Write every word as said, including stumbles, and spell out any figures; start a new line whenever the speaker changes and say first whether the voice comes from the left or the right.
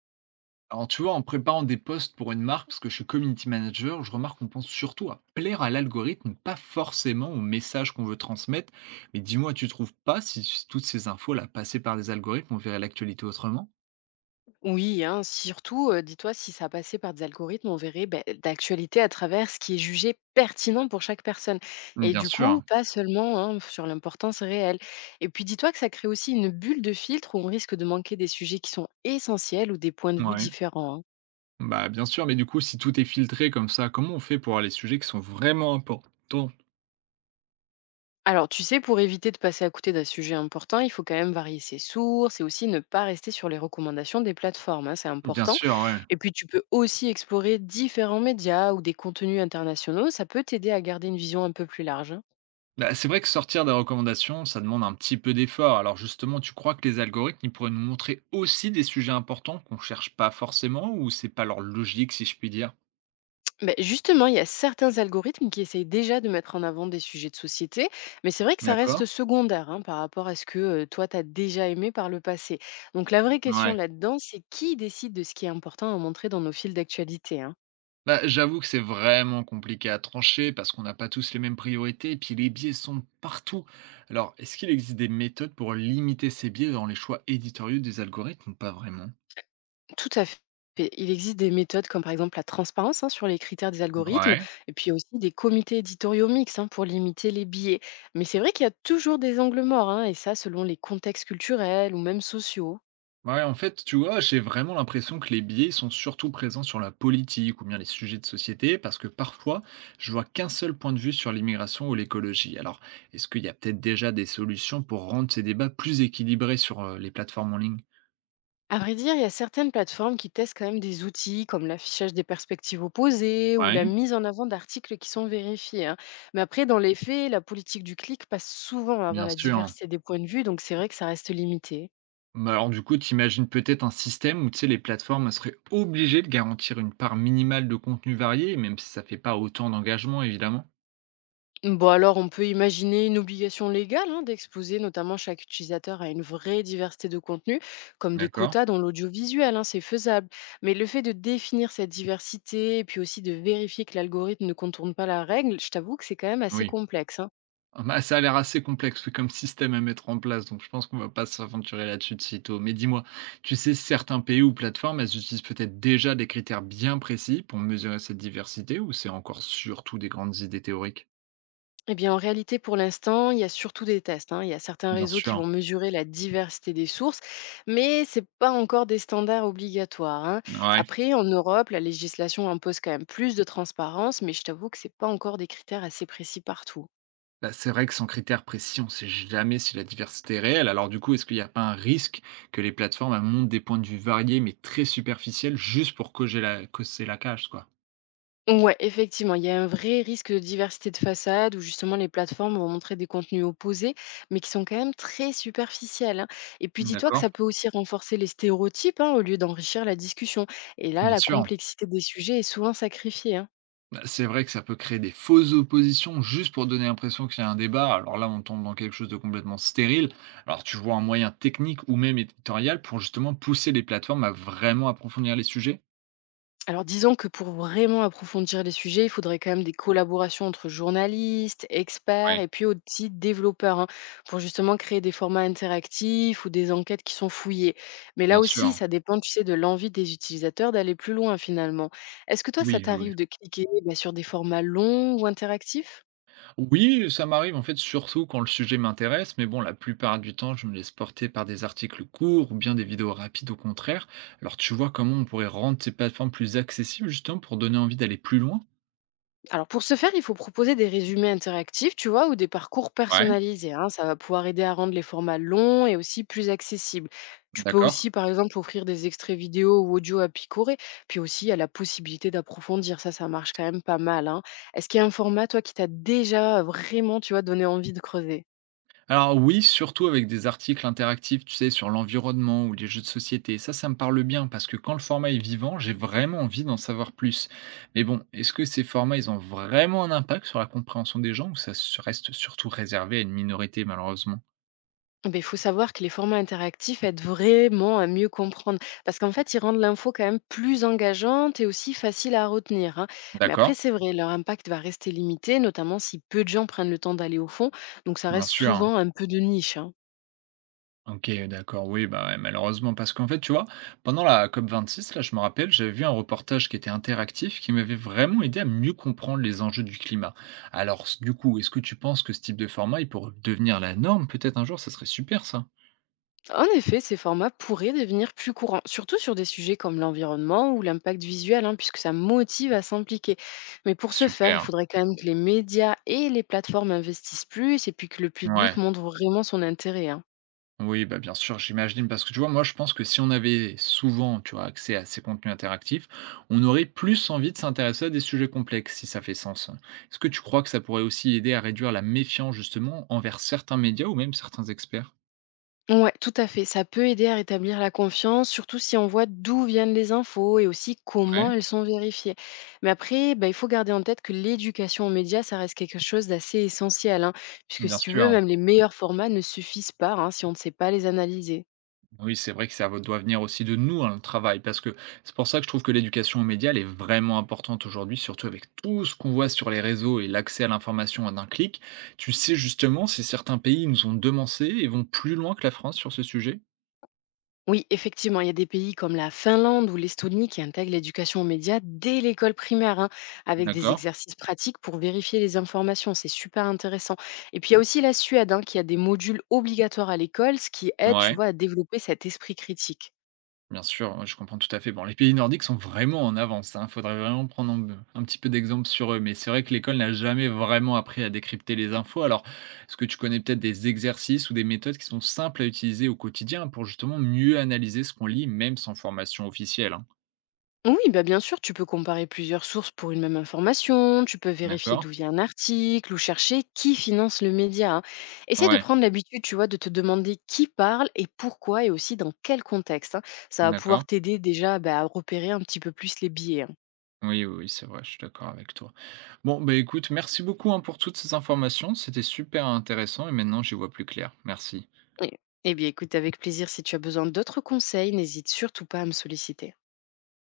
right: Alors, tu vois, en préparant des posts pour une marque, parce que je suis community manager, je remarque qu'on pense surtout à plaire à l'algorithme, pas forcément au message qu'on veut transmettre. Mais dis-moi, tu trouves pas si s- toutes ces infos-là passées par des algorithmes, on verrait l'actualité autrement.
left: Oui, hein, surtout, euh, dis-toi, si ça passait par des algorithmes, on verrait ben, d'actualité à travers ce qui est jugé pertinent pour chaque personne. Et
right: Bien
left: du coup,
right: sûr.
left: pas seulement hein, sur l'importance réelle. Et puis, dis-toi que ça crée aussi une bulle de filtre où on risque de manquer des sujets qui sont essentiels ou des points de vue
right: Ouais.
left: différents, hein.
right: Bah, bien sûr, mais du coup, si tout est filtré comme ça, comment on fait pour avoir les sujets qui sont vraiment importants?
left: Alors, tu sais, pour éviter de passer à côté d'un sujet important, il faut quand même varier ses sources et aussi ne pas rester sur les recommandations des plateformes, hein, c'est
right: Bien
left: important.
right: sûr, ouais.
left: Et puis, tu peux aussi explorer différents médias ou des contenus internationaux, ça peut t'aider à garder une vision un peu plus large, hein.
right: Bah, c'est vrai que sortir des recommandations, ça demande un petit peu d'effort. Alors justement, tu crois que les algorithmes, ils pourraient nous montrer aussi des sujets importants qu'on cherche pas forcément, ou c'est pas leur logique, si je puis dire?
left: Ben, justement, il y a certains algorithmes qui essayent déjà de mettre en avant des sujets de société, mais c'est vrai que ça
right: D'accord.
left: reste secondaire hein, par rapport à ce que euh, toi, tu as déjà aimé par le passé. Donc, la vraie question
right: Ouais.
left: là-dedans, c'est qui décide de ce qui est important à montrer dans nos fils d'actualité, hein.
right: Bah, j'avoue que c'est vraiment compliqué à trancher parce qu'on n'a pas tous les mêmes priorités et puis les biais sont partout. Alors, est-ce qu'il existe des méthodes pour limiter ces biais dans les choix éditoriaux des algorithmes, ou pas vraiment?
left: Tout à fait. Il existe des méthodes comme par exemple la transparence hein, sur les critères des algorithmes
right: Ouais.
left: et puis aussi des comités éditoriaux mixtes hein, pour limiter les biais. Mais c'est vrai qu'il y a toujours des angles morts hein, et ça selon les contextes culturels ou même sociaux.
right: Bah ouais, en fait, tu vois, j'ai vraiment l'impression que les biais sont surtout présents sur la politique ou bien les sujets de société, parce que parfois, je vois qu'un seul point de vue sur l'immigration ou l'écologie. Alors, est-ce qu'il y a peut-être déjà des solutions pour rendre ces débats plus équilibrés sur euh, les plateformes en ligne?
left: À vrai dire, il y a certaines plateformes qui testent quand même des outils comme l'affichage des perspectives opposées ou
right: Ouais,
left: la mise en avant d'articles qui sont vérifiés, hein. Mais après, dans les faits, la politique du clic passe souvent avant
right: bien
left: la
right: sûr.
left: diversité des points de vue, donc c'est vrai que ça reste limité.
right: Mais alors, du coup, t'imagines peut-être un système où, tu sais, les plateformes seraient obligées de garantir une part minimale de contenu varié, même si ça fait pas autant d'engagement, évidemment.
left: Bon, alors, on peut imaginer une obligation légale hein, d'exposer notamment chaque utilisateur à une vraie diversité de contenus, comme des
right: D'accord.
left: quotas dans l'audiovisuel, hein, c'est faisable. Mais le fait de définir cette diversité et puis aussi de vérifier que l'algorithme ne contourne pas la règle, je t'avoue que c'est quand même assez
right: Oui.
left: complexe, hein.
right: Ah bah, ça a l'air assez complexe comme système à mettre en place, donc je pense qu'on va pas s'aventurer là-dessus de sitôt. Mais dis-moi, tu sais certains pays ou plateformes, elles utilisent peut-être déjà des critères bien précis pour mesurer cette diversité, ou c'est encore surtout des grandes idées théoriques?
left: Eh bien, en réalité, pour l'instant, il y a surtout des tests, hein. Il y a certains
right: Bien
left: réseaux qui
right: sûr,
left: vont mesurer la diversité des sources, mais ce n'est pas encore des standards obligatoires, hein.
right: ouais.
left: Après, en Europe, la législation impose quand même plus de transparence, mais je t'avoue que ce n'est pas encore des critères assez précis partout.
right: Bah, c'est vrai que sans critères précis, on ne sait jamais si la diversité est réelle. Alors du coup, est-ce qu'il n'y a pas un risque que les plateformes elles montrent des points de vue variés mais très superficiels juste pour cocher la, cocher la cage, quoi?
left: Ouais, effectivement, il y a un vrai risque de diversité de façade où justement les plateformes vont montrer des contenus opposés, mais qui sont quand même très superficiels, hein. Et puis dis-toi que
right: D'accord,
left: ça peut aussi renforcer les stéréotypes hein, au lieu d'enrichir la discussion. Et là,
right: bien
left: la
right: sûr.
left: complexité des sujets est souvent sacrifiée, hein.
right: Bah, c'est vrai que ça peut créer des fausses oppositions juste pour donner l'impression qu'il y a un débat. Alors là, on tombe dans quelque chose de complètement stérile. Alors tu vois un moyen technique ou même éditorial pour justement pousser les plateformes à vraiment approfondir les sujets?
left: Alors disons que pour vraiment approfondir les sujets, il faudrait quand même des collaborations entre journalistes, experts
right: Oui,
left: et puis aussi développeurs hein, pour justement créer des formats interactifs ou des enquêtes qui sont fouillées. Mais là
right: bien sûr.
left: aussi, ça dépend, tu sais, de l'envie des utilisateurs d'aller plus loin finalement. Est-ce que toi, ça
right: Oui, oui.
left: t'arrive de cliquer bah, sur des formats longs ou interactifs?
right: Oui, oui, ça m'arrive en fait surtout quand le sujet m'intéresse, mais bon, la plupart du temps, je me laisse porter par des articles courts ou bien des vidéos rapides au contraire. Alors tu vois comment on pourrait rendre ces plateformes plus accessibles justement pour donner envie d'aller plus loin?
left: Alors pour ce faire, il faut proposer des résumés interactifs, tu vois, ou des parcours
right: Ouais,
left: personnalisés, hein. Ça va pouvoir aider à rendre les formats longs et aussi plus accessibles. Tu peux
right: d'accord.
left: aussi, par exemple, offrir des extraits vidéo ou audio à picorer. Puis aussi, il y a la possibilité d'approfondir. Ça, ça marche quand même pas mal, hein. Est-ce qu'il y a un format, toi, qui t'a déjà euh, vraiment, tu vois, donné envie de creuser?
right: Alors oui, surtout avec des articles interactifs, tu sais, sur l'environnement ou les jeux de société. Ça, ça me parle bien parce que quand le format est vivant, j'ai vraiment envie d'en savoir plus. Mais bon, est-ce que ces formats, ils ont vraiment un impact sur la compréhension des gens, ou ça se- reste surtout réservé à une minorité, malheureusement?
left: Beh, il faut savoir que les formats interactifs aident vraiment à mieux comprendre, parce qu'en fait, ils rendent l'info quand même plus engageante et aussi facile à retenir, hein. Mais après,
right: D'accord,
left: c'est vrai, leur impact va rester limité, notamment si peu de gens prennent le temps d'aller au fond, donc ça
right: bien
left: reste
right: sûr.
left: souvent un peu de niche, hein.
right: OK, d'accord, oui, bah, ouais, malheureusement, parce qu'en fait, tu vois, pendant la C O P vingt-six, là, je me rappelle, j'avais vu un reportage qui était interactif, qui m'avait vraiment aidé à mieux comprendre les enjeux du climat. Alors, s- du coup, est-ce que tu penses que ce type de format, il pourrait devenir la norme peut-être un jour? Ça serait super, ça.
left: En effet, ces formats pourraient devenir plus courants, surtout sur des sujets comme l'environnement ou l'impact visuel, hein, puisque ça motive à s'impliquer. Mais pour ce faire, il
right: Super.
left: faudrait quand même que les médias et les plateformes investissent plus, et puis que le
right: Ouais.
left: public montre vraiment son intérêt, hein.
right: Oui, bah, bien sûr, j'imagine, parce que tu vois, moi, je pense que si on avait souvent, tu vois, accès à ces contenus interactifs, on aurait plus envie de s'intéresser à des sujets complexes, si ça fait sens. Est-ce que tu crois que ça pourrait aussi aider à réduire la méfiance, justement, envers certains médias ou même certains experts?
left: Ouais, tout à fait. Ça peut aider à rétablir la confiance, surtout si on voit d'où viennent les infos et aussi
right: Oui,
left: comment elles sont vérifiées. Mais après, bah, il faut garder en tête que l'éducation aux médias, ça reste quelque chose d'assez essentiel, hein, puisque
right: bien
left: si tu veux,
right: sûr.
left: même les meilleurs formats ne suffisent pas hein, si on ne sait pas les analyser.
right: Oui, c'est vrai que ça doit venir aussi de nous, hein, le travail, parce que c'est pour ça que je trouve que l'éducation aux médias, elle est vraiment importante aujourd'hui, surtout avec tout ce qu'on voit sur les réseaux et l'accès à l'information en un clic. Tu sais justement si certains pays nous ont devancé et vont plus loin que la France sur ce sujet?
left: Oui, effectivement, il y a des pays comme la Finlande ou l'Estonie qui intègrent l'éducation aux médias dès l'école primaire, hein, avec des
right: D'accord.
left: exercices pratiques pour vérifier les informations. C'est super intéressant. Et puis il y a aussi la Suède, hein, qui a des modules obligatoires à l'école, ce qui aide, tu
right: Ouais.
left: vois, à développer cet esprit critique.
right: Bien sûr, ouais, je comprends tout à fait. Bon, les pays nordiques sont vraiment en avance. Il faudrait vraiment prendre un, un petit peu d'exemple sur eux. Mais c'est vrai que l'école n'a jamais vraiment appris à décrypter les infos. Alors, est-ce que tu connais peut-être des exercices ou des méthodes qui sont simples à utiliser au quotidien pour justement mieux analyser ce qu'on lit, même sans formation officielle, hein?
left: Oui, bah, bien sûr, tu peux comparer plusieurs sources pour une même information, tu peux vérifier d'où
right: D'accord.
left: vient un article ou chercher qui finance le média, hein. Essaie de
right: Ouais,
left: prendre l'habitude, tu vois, de te demander qui parle et pourquoi et aussi dans quel contexte, hein. Ça va
right: d'accord.
left: pouvoir t'aider déjà bah, à repérer un petit peu plus les biais, hein.
right: Oui, oui, oui, c'est vrai, je suis d'accord avec toi. Bon, bah écoute, merci beaucoup, hein, pour toutes ces informations. C'était super intéressant et maintenant j'y vois plus clair. Merci.
left: Et- Eh bien, écoute, avec plaisir, si tu as besoin d'autres conseils, n'hésite surtout pas à me solliciter.